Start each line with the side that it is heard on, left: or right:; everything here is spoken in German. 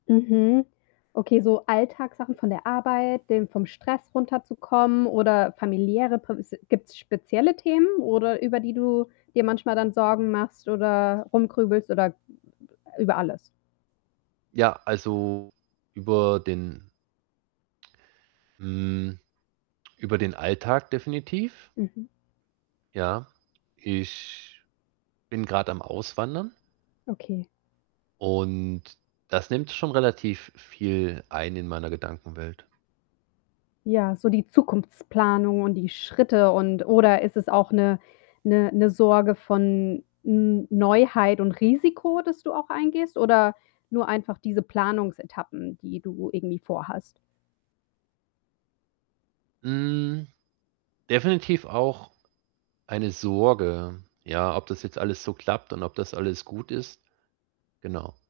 left: Mhm. Okay, so Alltagssachen von der Arbeit, dem vom Stress runterzukommen oder familiäre [unintelligible] gibt's spezielle Themen, oder über die du dir manchmal dann Sorgen machst oder rumgrübelst oder m m b über alles?
right: Ja, also über den, hm über den Alltag definitiv
left: Mhm.
right: ja. Ich bin grad am Auswandern
left: Okay.
right: und das nimmt schon relativ viel ein in meiner Gedankenwelt.
left: Ja, so die Zukunftsplanung und die Schritte und oder ist es auch 'ne 'ne 'ne Sorge von N Neuheit und Risiko, das du auch eingehst oder nur einfach diese Planungsetappen, die du irgendwie vorhast?
right: Hm, definitiv auch eine Sorge, ja, ob das jetzt alles so klappt und ob das alles gut ist, genau.